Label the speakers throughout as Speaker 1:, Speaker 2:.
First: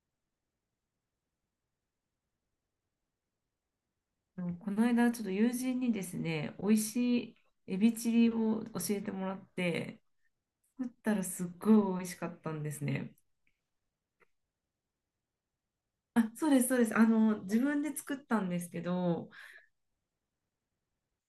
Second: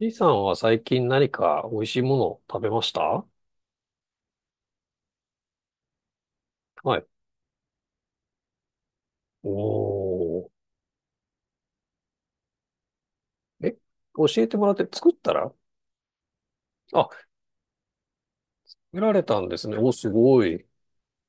Speaker 1: B さんは最近何か美味しいものを食べました
Speaker 2: この間、ちょっと友人にですね、美味
Speaker 1: はい。
Speaker 2: しいエビチリを教えてもらって、
Speaker 1: おー。
Speaker 2: 作ったらすっごい美味しかったんですね。
Speaker 1: え、教えてもらって作ったら。
Speaker 2: あ、そうです、そうです。
Speaker 1: あ、
Speaker 2: 自分で作ったんですけ
Speaker 1: 見られ
Speaker 2: ど、
Speaker 1: たんですね。お、すごい。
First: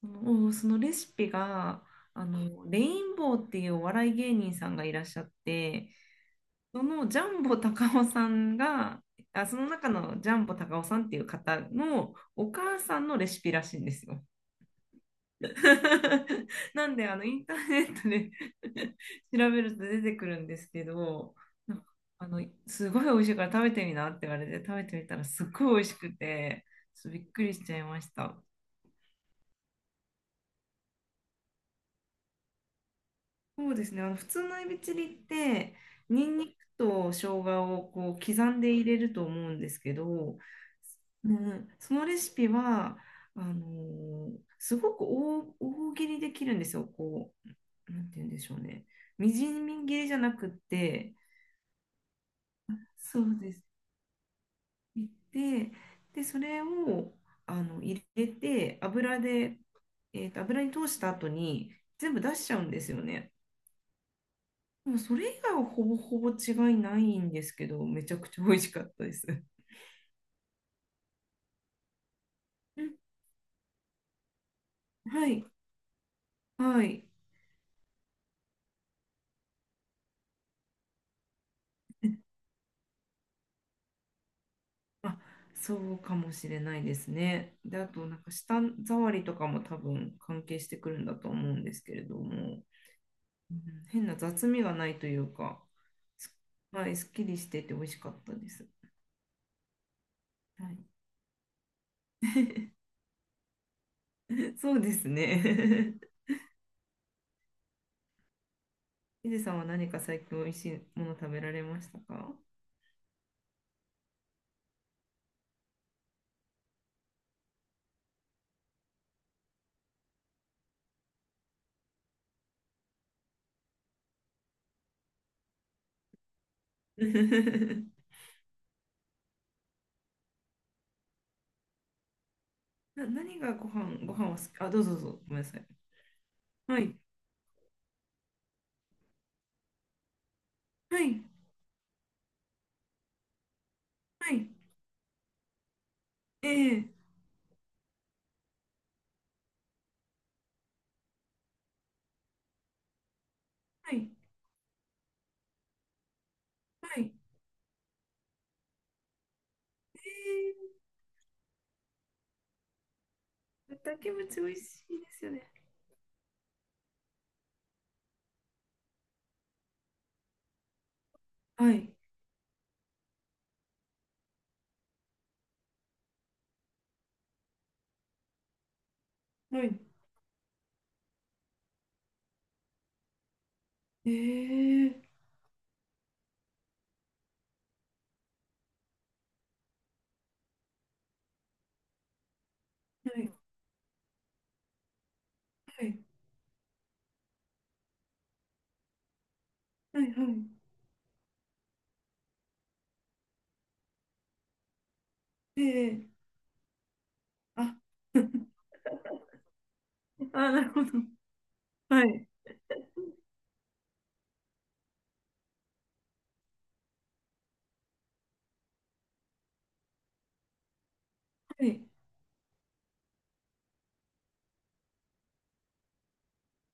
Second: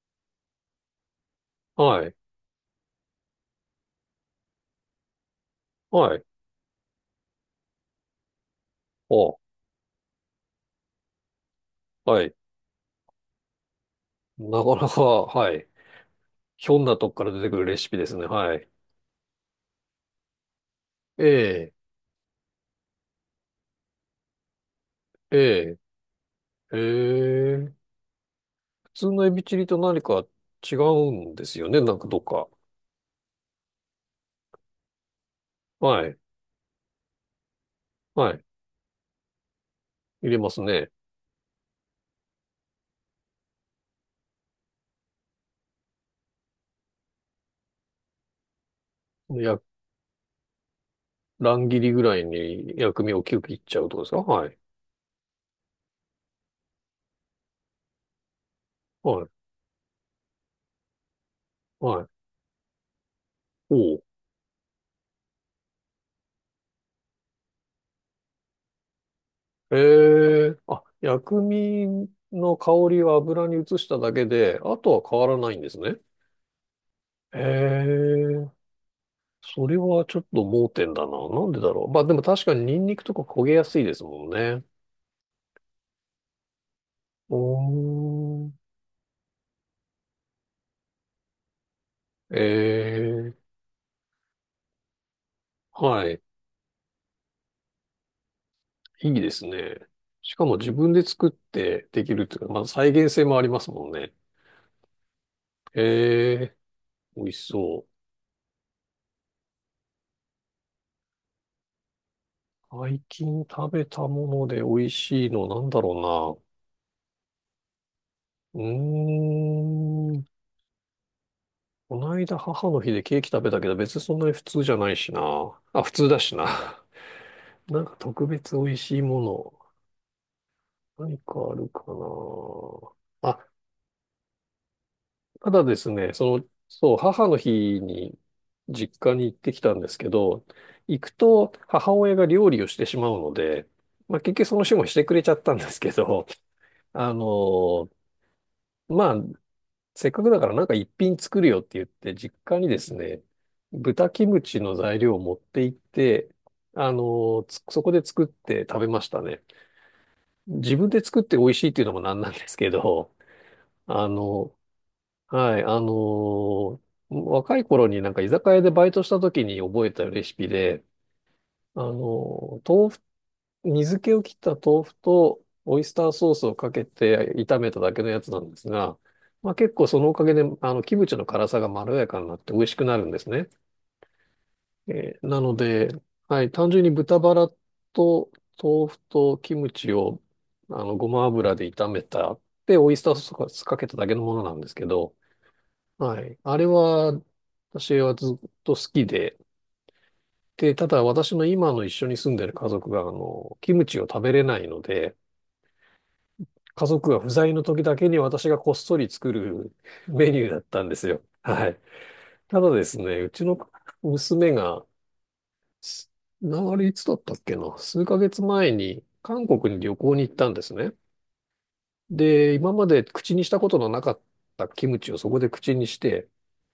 Speaker 2: そのレシピが、
Speaker 1: はい。
Speaker 2: レインボーっていうお笑い芸人さんがいらっしゃって、
Speaker 1: はい。
Speaker 2: そのジャンボ高尾さんが、
Speaker 1: お、
Speaker 2: あ、その中のジャンボ高尾さんっていう方の
Speaker 1: はい。
Speaker 2: お母さんのレシピらしいんですよ。
Speaker 1: なかなか、はい。ひょん
Speaker 2: な
Speaker 1: な
Speaker 2: んで
Speaker 1: とこから
Speaker 2: イ
Speaker 1: 出
Speaker 2: ン
Speaker 1: て
Speaker 2: タ
Speaker 1: く
Speaker 2: ー
Speaker 1: るレ
Speaker 2: ネ
Speaker 1: シピ
Speaker 2: ッ
Speaker 1: で
Speaker 2: ト
Speaker 1: すね。
Speaker 2: で
Speaker 1: はい。
Speaker 2: 調べると出てくるんですけ
Speaker 1: え
Speaker 2: ど、
Speaker 1: え、
Speaker 2: なんかすごい美味しいから食べてみなって言われて食べてみたらすっごい
Speaker 1: え
Speaker 2: 美味しくて、
Speaker 1: え、え
Speaker 2: ちょっとびっくりしちゃい
Speaker 1: え。
Speaker 2: ました。
Speaker 1: 普通のエビチリと何か違うんですよね。なんかどっか。
Speaker 2: そうですね、普通のエビチリって
Speaker 1: はい。
Speaker 2: ニンニクと生姜をこう
Speaker 1: はい。
Speaker 2: 刻んで入れると思うんですけ
Speaker 1: 入れ
Speaker 2: ど、
Speaker 1: ますね。
Speaker 2: うん、そのレシピはあのーすごく大切りできるんですよ。こうなんて言うんでしょうね。みじ
Speaker 1: や、
Speaker 2: ん切りじゃなくって、
Speaker 1: 乱切りぐらいに薬味
Speaker 2: そ
Speaker 1: をキ
Speaker 2: う
Speaker 1: ュッ切
Speaker 2: で
Speaker 1: っち
Speaker 2: す。
Speaker 1: ゃうとかですか？はい。
Speaker 2: 切って、で、それを入れて、油
Speaker 1: はい。
Speaker 2: で、油に通した後に
Speaker 1: は
Speaker 2: 全
Speaker 1: い。
Speaker 2: 部出しちゃうんですよね。
Speaker 1: おう。
Speaker 2: でもそれ以外はほぼほぼ違いないんですけど、めちゃくちゃ美味しかったです。
Speaker 1: ええ。あ、薬味の香
Speaker 2: うん、
Speaker 1: りを油に移しただけで、あとは変わ
Speaker 2: は
Speaker 1: ら
Speaker 2: い、
Speaker 1: ないんですね。
Speaker 2: はい。
Speaker 1: ええ。それはちょっと盲点だな。なんでだろう。まあでも確かにニンニクとか焦げやすいですもんね。
Speaker 2: あ、そうかもしれないです
Speaker 1: お
Speaker 2: ね。で、あと、なんか舌
Speaker 1: ー。
Speaker 2: 触りとかも多分関係してくるんだと思うんですけれども。
Speaker 1: ええ。
Speaker 2: うん、変な雑味がないというか、
Speaker 1: はい。
Speaker 2: すはい、すっきりしてて美味しかったです。
Speaker 1: いいですね。しかも
Speaker 2: は
Speaker 1: 自
Speaker 2: い、
Speaker 1: 分で作ってできるっていうか、まあ再現性もありますもんね。
Speaker 2: そうですね。
Speaker 1: ええ。美味しそう。
Speaker 2: ヒデさんは何か最近美味しいもの食べられましたか？
Speaker 1: 最近食べたもので美味しいのなんだろうな。うーん。この間母の日でケーキ食べたけど別にそんなに普通じゃないしな。あ、普通だしな。なんか 特別美味しいもの。何かあるかな。
Speaker 2: 何
Speaker 1: あ、
Speaker 2: がご飯、は好き、あ、どうぞどうぞ、ごめんな
Speaker 1: た
Speaker 2: さ
Speaker 1: だ
Speaker 2: い。
Speaker 1: ですね、その、
Speaker 2: は
Speaker 1: そう、
Speaker 2: い、
Speaker 1: 母の日に実家に行ってきたんですけど、
Speaker 2: は
Speaker 1: 行く
Speaker 2: い、
Speaker 1: と母親が料理をしてしまうので、まあ結
Speaker 2: は
Speaker 1: 局
Speaker 2: い、
Speaker 1: その日もしてくれちゃったんですけど、
Speaker 2: え え、
Speaker 1: あの、まあせっかくだからなんか一品作るよって言って、実家にですね、
Speaker 2: は
Speaker 1: 豚
Speaker 2: い、
Speaker 1: キムチの材料を持って行って、
Speaker 2: はい、
Speaker 1: そこで作って食べましたね。
Speaker 2: ええ、
Speaker 1: 自分で作って美味しいっていうのもなんなんですけど、
Speaker 2: 豚
Speaker 1: あ
Speaker 2: キムチ美
Speaker 1: の、
Speaker 2: 味しいですよね。
Speaker 1: はい、若い頃になんか居酒屋でバイトした時に覚えたレシピで、
Speaker 2: は
Speaker 1: あ
Speaker 2: い、
Speaker 1: の、豆腐水気を切った豆腐とオイスターソースをかけて炒めただけのやつなんですが、まあ、
Speaker 2: は
Speaker 1: 結
Speaker 2: い、
Speaker 1: 構そのおかげで、キムチの辛さがまろやかになって美味しくなるんですね。
Speaker 2: ええ、
Speaker 1: なので、はい、単純に豚バラと豆腐とキムチを、ごま油で炒めた、で、オイスター
Speaker 2: はい、
Speaker 1: ソースかけただけのものなんですけど、
Speaker 2: はい、
Speaker 1: はい、あれは、私はずっと好きで、
Speaker 2: はい、はい、
Speaker 1: で、ただ私の今の一緒に住んでる家族が、キムチを食べれないので、
Speaker 2: ええ、
Speaker 1: 家族が不在の
Speaker 2: あ、
Speaker 1: 時だけに私 がこっそり作るメニュー
Speaker 2: あ、
Speaker 1: だ
Speaker 2: な
Speaker 1: っ
Speaker 2: る
Speaker 1: た
Speaker 2: ほ
Speaker 1: ん
Speaker 2: ど。
Speaker 1: ですよ。はい。
Speaker 2: はい、
Speaker 1: ただですね、うちの娘が、すあれいつだったっけな、数ヶ月前に韓国に旅行に行ったんですね。
Speaker 2: はい。
Speaker 1: で、今まで口にしたことのなかったキムチをそこで口にして、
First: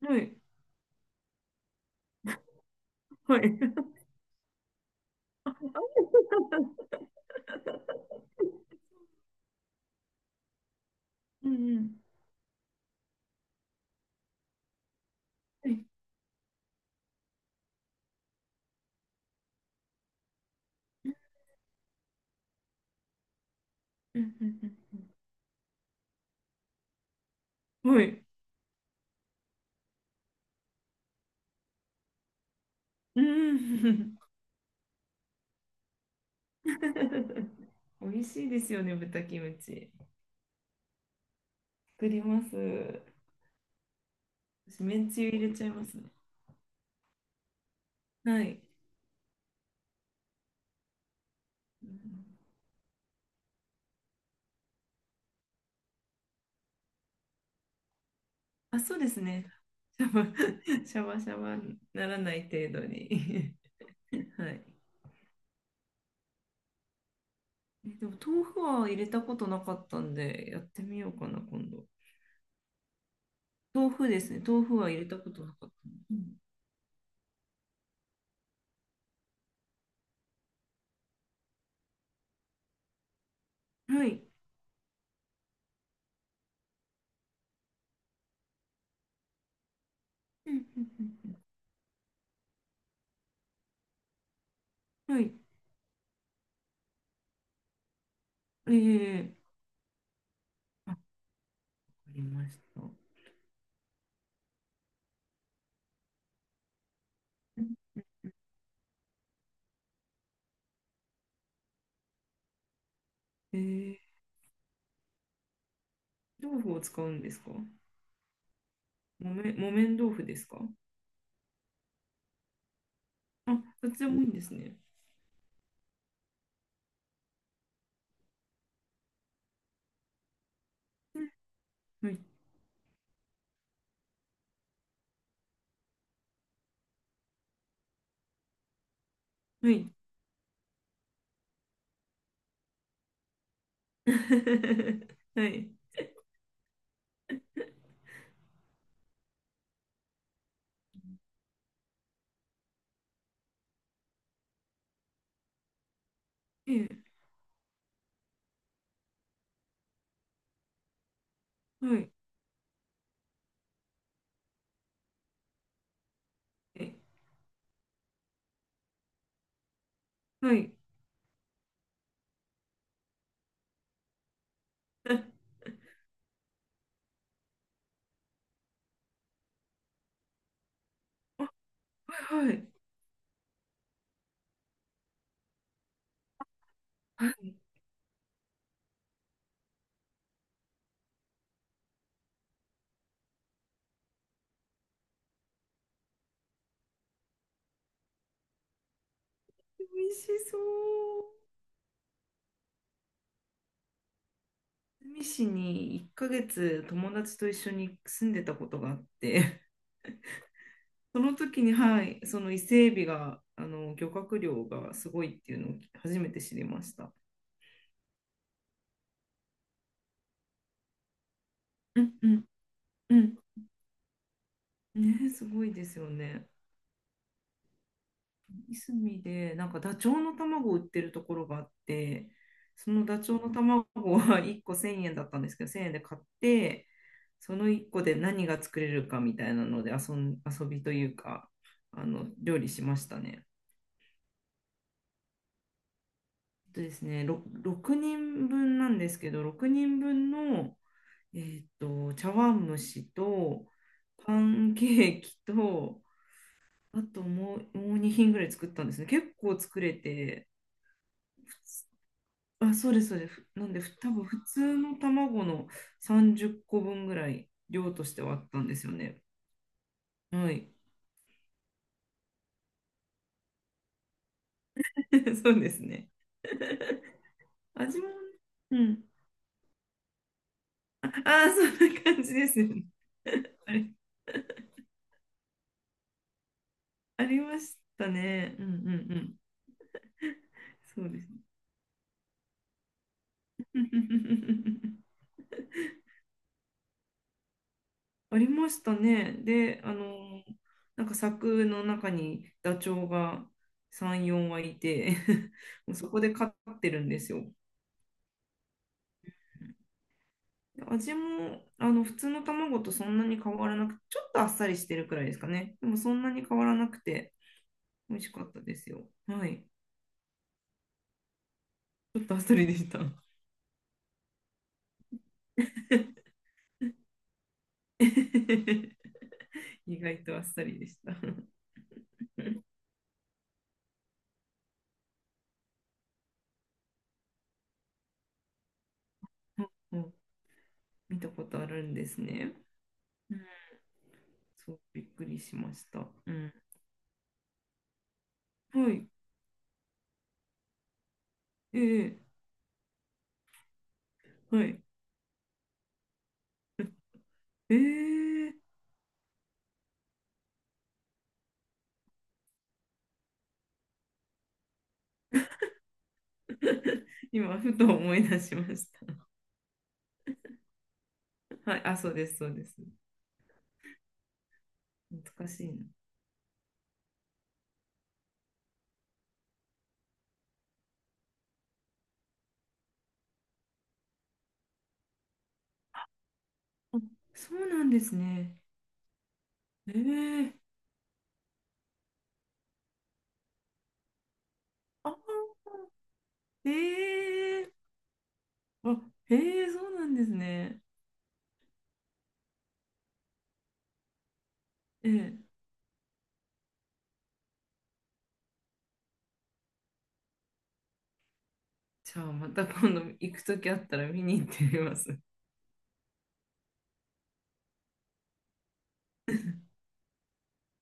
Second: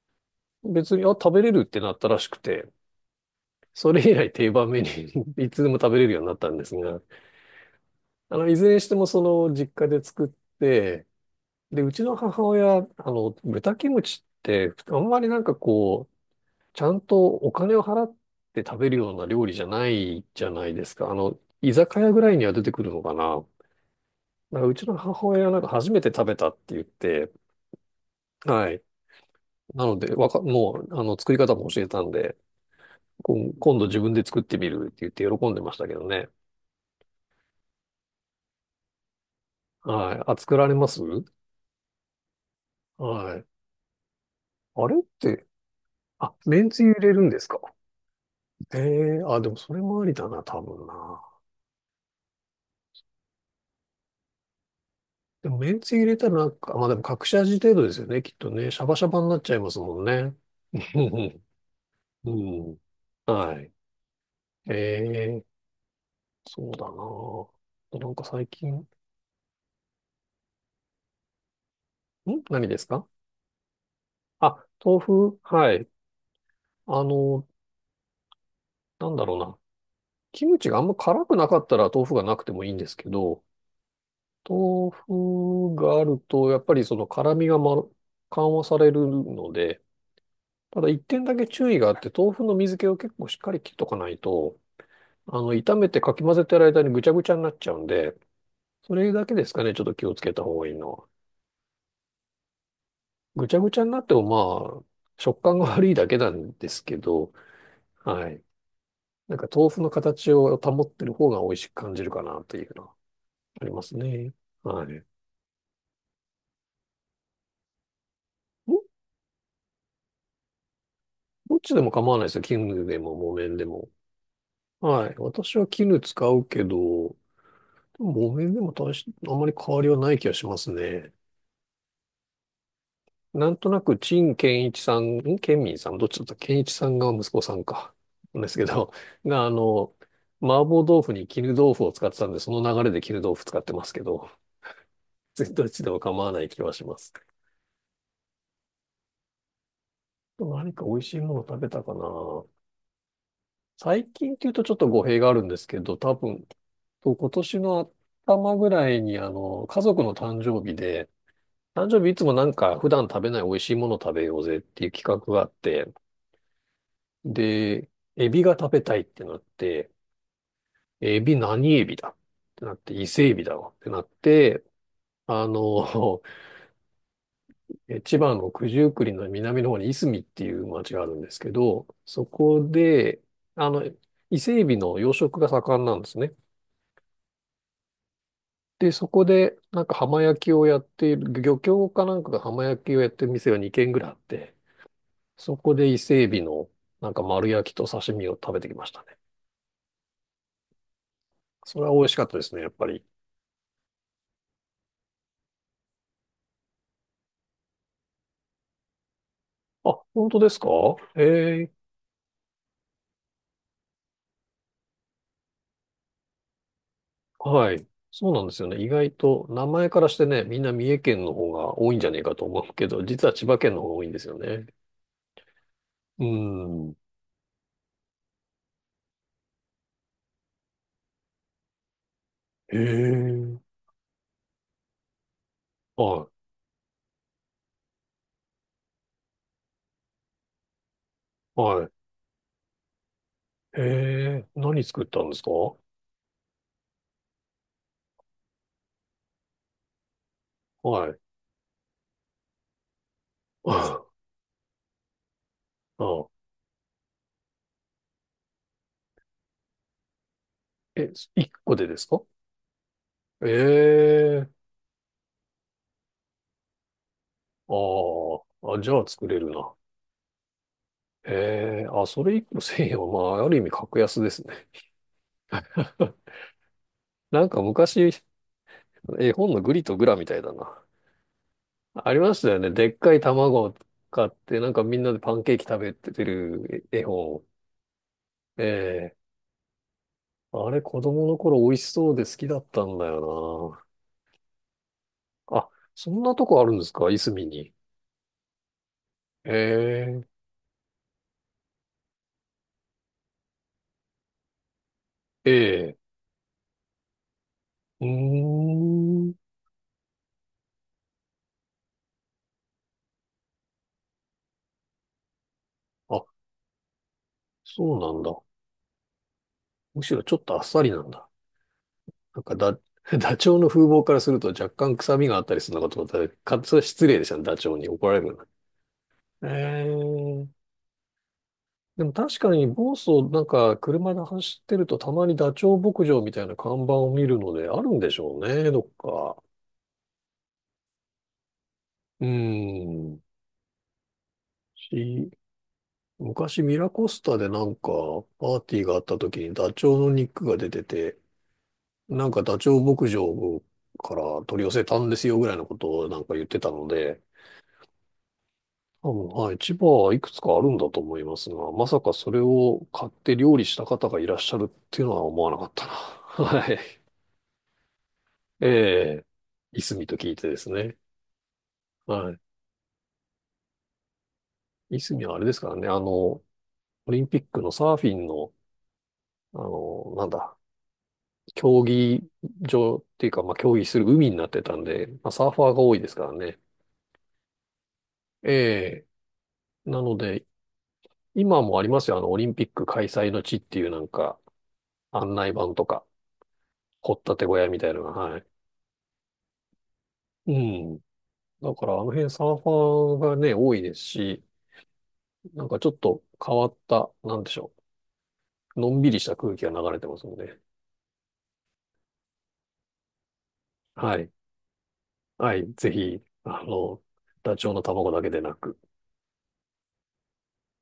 Speaker 2: はい。
Speaker 1: 別に、あ、食べれるってなったらしくて、
Speaker 2: はい。
Speaker 1: それ以来定番メニューに いつでも食べれるようになったんです が、いずれにしてもその実家で作って、
Speaker 2: うんう
Speaker 1: で、うち
Speaker 2: ん。
Speaker 1: の母親、豚キムチって、あんまりなんか
Speaker 2: はい。
Speaker 1: こう、ちゃんとお金を払って食べるような料理じゃないじゃないですか。居酒屋ぐらいには出てくるのかな。
Speaker 2: うんう
Speaker 1: だからう
Speaker 2: ん
Speaker 1: ちの母親はなんか初めて食べたって言って、
Speaker 2: うん、はい。
Speaker 1: はい。なので、もう、作り方も教えたんで、
Speaker 2: う
Speaker 1: 今度自分
Speaker 2: ん。
Speaker 1: で作ってみるって言って喜んでましたけどね。
Speaker 2: 美味しいですよね、豚キムチ。
Speaker 1: はい。あ、作られます？
Speaker 2: 作ります。
Speaker 1: はい。
Speaker 2: 私、
Speaker 1: あ
Speaker 2: め
Speaker 1: れっ
Speaker 2: んつゆ入
Speaker 1: て、
Speaker 2: れちゃいますね。
Speaker 1: あ、めんつゆ入れるんですか？
Speaker 2: はい。
Speaker 1: ええー。あ、でもそれもありだな、多分な。
Speaker 2: うん、
Speaker 1: でも、めんつゆ入れたらなんか、まあでも隠し味程度ですよね、きっとね。シ
Speaker 2: あ、
Speaker 1: ャバ
Speaker 2: そう
Speaker 1: シャ
Speaker 2: で
Speaker 1: バ
Speaker 2: す
Speaker 1: になっ
Speaker 2: ね。
Speaker 1: ちゃいますもん
Speaker 2: シャバ、
Speaker 1: ね。
Speaker 2: シ
Speaker 1: う
Speaker 2: ャバシャ
Speaker 1: ん
Speaker 2: バになら
Speaker 1: う
Speaker 2: ない
Speaker 1: ん。う
Speaker 2: 程
Speaker 1: ん。
Speaker 2: 度に。
Speaker 1: はい。
Speaker 2: はい。
Speaker 1: ええ、そうだな
Speaker 2: で
Speaker 1: あ。な
Speaker 2: も、
Speaker 1: んか
Speaker 2: 豆
Speaker 1: 最
Speaker 2: 腐
Speaker 1: 近、ん。
Speaker 2: は入れたことなかったんで、やってみようかな、今度。
Speaker 1: 何ですか？
Speaker 2: 豆腐ですね。
Speaker 1: あ、
Speaker 2: 豆腐は
Speaker 1: 豆
Speaker 2: 入れたこ
Speaker 1: 腐。
Speaker 2: となかった。
Speaker 1: はい。
Speaker 2: うん、
Speaker 1: あの、なんだろうな。キムチがあんま辛くなかったら豆腐がなくてもいいんですけど、
Speaker 2: はい。
Speaker 1: 豆腐があると、やっぱりその辛みが、緩和されるので、
Speaker 2: うん
Speaker 1: た
Speaker 2: う
Speaker 1: だ一
Speaker 2: ん
Speaker 1: 点
Speaker 2: う
Speaker 1: だ
Speaker 2: ん
Speaker 1: け注意があって、豆腐の水気を結構しっかり切っとかないと、
Speaker 2: うん、はい。
Speaker 1: 炒めてかき混ぜてる間にぐちゃぐちゃになっちゃうんで、それだ
Speaker 2: ええ、
Speaker 1: けですかね、ちょっと気をつけた方がいいの
Speaker 2: あ、わか
Speaker 1: は。
Speaker 2: りました。
Speaker 1: ぐちゃぐちゃになってもまあ、食感が悪いだけなんですけど、はい。なんか豆腐の形を保ってる方が美味しく感じるかなというのはあります
Speaker 2: ええ、
Speaker 1: ね。はい。
Speaker 2: 豆腐を使うんですか？
Speaker 1: ど、
Speaker 2: 木綿豆腐ですか？
Speaker 1: どっちでも構わないですよ。絹でも木
Speaker 2: あ、
Speaker 1: 綿でも。
Speaker 2: どっちでもいいんですね。
Speaker 1: はい。私は絹使うけど、木綿でも、あんまり変わりはない気がしますね。
Speaker 2: はい。
Speaker 1: なんとなく、陳建一さん、建民さん、どっちだった健一さんが息子さんか。なんですけど、が、
Speaker 2: はい。
Speaker 1: 麻婆豆腐に絹豆腐を使ってたんで、その流れで絹豆腐使ってますけど、
Speaker 2: は
Speaker 1: 全然どっ
Speaker 2: い。
Speaker 1: ちでも構わない気はします。何か美味しいもの食べたかな。最近っていうとちょっと語弊があるんですけど、多分、
Speaker 2: ええ、
Speaker 1: 今年の頭ぐらいに、家族の誕生日で、誕
Speaker 2: は
Speaker 1: 生日
Speaker 2: い。
Speaker 1: いつもなんか普段食べない美味しいもの食べようぜっていう企画があって、
Speaker 2: え
Speaker 1: で、エビが食べたいってなって、
Speaker 2: はい。
Speaker 1: エビ何エビだってなって、伊勢エビだわってなって、
Speaker 2: あ、
Speaker 1: あの、千葉の九十九里の南の方にいすみっていう町があるんです
Speaker 2: は
Speaker 1: けど、そ
Speaker 2: いは
Speaker 1: こ
Speaker 2: い。
Speaker 1: で、あの、伊勢エビの養殖が盛んなんですね。で、そこで、なんか浜焼きをやっている、漁協かなんかが浜焼きをやってる店が2軒ぐらいあって、そこで伊勢エビの、なんか丸焼きと刺身を食べてきましたね。
Speaker 2: 美味しそう。
Speaker 1: それは美味しかったですね、やっぱり。
Speaker 2: 住市に1ヶ月友達と一緒に住んでたことがあって、
Speaker 1: あ、本当ですか？
Speaker 2: その時
Speaker 1: え
Speaker 2: に、
Speaker 1: え。
Speaker 2: はい、その伊勢海老が、漁獲量がすごいっていうのを初めて知りました。
Speaker 1: はい。そうなんですよね。意外と、名前からしてね、みんな三重県の方が多いん
Speaker 2: う
Speaker 1: じゃ
Speaker 2: ん
Speaker 1: ねえ
Speaker 2: う
Speaker 1: かと
Speaker 2: ん
Speaker 1: 思うけど、
Speaker 2: う
Speaker 1: 実は
Speaker 2: ん。
Speaker 1: 千葉県の方が多いんですよね。
Speaker 2: ね、すごいですよ
Speaker 1: う
Speaker 2: ね。
Speaker 1: ん。
Speaker 2: いすみで、なんかダチョウの卵を売ってるところがあって、そのダチョウの
Speaker 1: ええ。
Speaker 2: 卵は1個1000円だったんですけど、1000円で買っ
Speaker 1: は
Speaker 2: て、その1個で何が作れるかみたいなので遊びというか、
Speaker 1: い、はい。
Speaker 2: 料理しましたね。
Speaker 1: ええ。何作ったんですか？は
Speaker 2: えっとですね、6人分なんですけど、6人分の、
Speaker 1: い。
Speaker 2: え茶碗蒸しと、
Speaker 1: あ
Speaker 2: パンケーキと、
Speaker 1: あ、
Speaker 2: あともう2品ぐらい作ったんですね。結構作れて、
Speaker 1: え、一個でですか？
Speaker 2: あ、そうです、そうです。なんで、多分普
Speaker 1: ええ。
Speaker 2: 通の卵の30個分ぐらい
Speaker 1: あ
Speaker 2: 量としてはあったん
Speaker 1: あ、
Speaker 2: で
Speaker 1: あ、
Speaker 2: す
Speaker 1: じ
Speaker 2: よ
Speaker 1: ゃあ
Speaker 2: ね。
Speaker 1: 作れるな。
Speaker 2: はい。
Speaker 1: ええ。あ、それ一個1000円は、まあ、ある意味格安ですね。
Speaker 2: そうですね。
Speaker 1: なん か
Speaker 2: 味も
Speaker 1: 昔、
Speaker 2: ね、うん。
Speaker 1: 絵本のグリとグラみたいだな。
Speaker 2: ああー、そんな
Speaker 1: あり
Speaker 2: 感
Speaker 1: ま
Speaker 2: じ
Speaker 1: し
Speaker 2: で
Speaker 1: たよ
Speaker 2: すよ
Speaker 1: ね。
Speaker 2: ね。
Speaker 1: でっかい卵
Speaker 2: あ
Speaker 1: を
Speaker 2: れ、
Speaker 1: 買って、なんかみんなでパンケーキ食べてる絵
Speaker 2: あり
Speaker 1: 本。
Speaker 2: ましたね。うんうん
Speaker 1: ええ。
Speaker 2: うん。
Speaker 1: あれ、子
Speaker 2: そうで
Speaker 1: 供
Speaker 2: す
Speaker 1: の
Speaker 2: ね。
Speaker 1: 頃美味しそうで好きだったんだよ な。あ、そんなとこあるんですか、いすみに。
Speaker 2: ありましたね。で、
Speaker 1: ええ。
Speaker 2: なんか柵の中にダチョウが3、4羽いて もう
Speaker 1: ええ。
Speaker 2: そこで飼ってるんですよ。
Speaker 1: うーん。
Speaker 2: 味も普通の卵とそんなに変わらなく、ちょっとあっさりしてるくらいですかね。でもそん
Speaker 1: あ、
Speaker 2: なに変わらなくて
Speaker 1: そうな
Speaker 2: 美
Speaker 1: ん
Speaker 2: 味し
Speaker 1: だ。
Speaker 2: かったですよ。はい。
Speaker 1: むしろちょっとあっさりなんだ。
Speaker 2: ちょっとあ
Speaker 1: な
Speaker 2: っ
Speaker 1: ん
Speaker 2: さ
Speaker 1: か
Speaker 2: りで
Speaker 1: だ、
Speaker 2: した。
Speaker 1: ダチョウの風貌からすると若干臭みがあったりするのかと思ったら、それは失礼でしたね。ダチョウに怒られるな。え
Speaker 2: 意外とあっ
Speaker 1: え。
Speaker 2: さりでした。うん
Speaker 1: でも確かに、房総なんか車で走ってるとたまにダチョウ牧場みたいな看板を見るのであるんでしょうね、どっか。
Speaker 2: うん、見たことあるんです
Speaker 1: うー
Speaker 2: ね。
Speaker 1: ん。
Speaker 2: うん、そう、びっく
Speaker 1: し、
Speaker 2: りしました。うん、
Speaker 1: 昔ミラコスタでなんかパーティー
Speaker 2: は
Speaker 1: があっ
Speaker 2: い。
Speaker 1: た時にダチョウの肉が出てて、
Speaker 2: ええ、
Speaker 1: なんかダチョウ牧場から取り
Speaker 2: は
Speaker 1: 寄
Speaker 2: い。
Speaker 1: せたんですよぐらいのことをなんか言ってたので、
Speaker 2: ええ
Speaker 1: 多分、はい、千葉はいくつかあるんだと思いますが、まさかそれを買って料理した方がいらっしゃるっていうのは思わなかったな。はい。
Speaker 2: 今、ふと思い出しま
Speaker 1: え
Speaker 2: し
Speaker 1: え、いすみと聞いてですね。
Speaker 2: た。はい。あ、そうです、
Speaker 1: は
Speaker 2: そうです。
Speaker 1: い。いすみはあれ
Speaker 2: 懐か
Speaker 1: です
Speaker 2: し
Speaker 1: か
Speaker 2: い
Speaker 1: ら
Speaker 2: な。
Speaker 1: ね、オリンピックのサーフィンの、なんだ、競技場っていうか、まあ、競技する海になってたんで、まあ、サーファーが多いですからね。
Speaker 2: あ、そうなんですね。
Speaker 1: ええ、なので、
Speaker 2: ええ、
Speaker 1: 今もありますよ、オリンピック開催の地っていうなんか、
Speaker 2: あ、
Speaker 1: 案内板とか、
Speaker 2: え
Speaker 1: 掘ったて小屋み
Speaker 2: え、
Speaker 1: たいなのが、はい。
Speaker 2: あ、ええ、そうなんです
Speaker 1: う
Speaker 2: ね。
Speaker 1: ん。だから、あの辺サーファーがね、多いですし、
Speaker 2: ええ、
Speaker 1: なんかちょっと変わった、なんでしょう。のんびりした空気が流れてますので。
Speaker 2: じゃあまた今度行くときあったら
Speaker 1: は
Speaker 2: 見
Speaker 1: い。
Speaker 2: に行ってみます。
Speaker 1: はい、ぜひ、あの、ダチョウの卵だけでなく、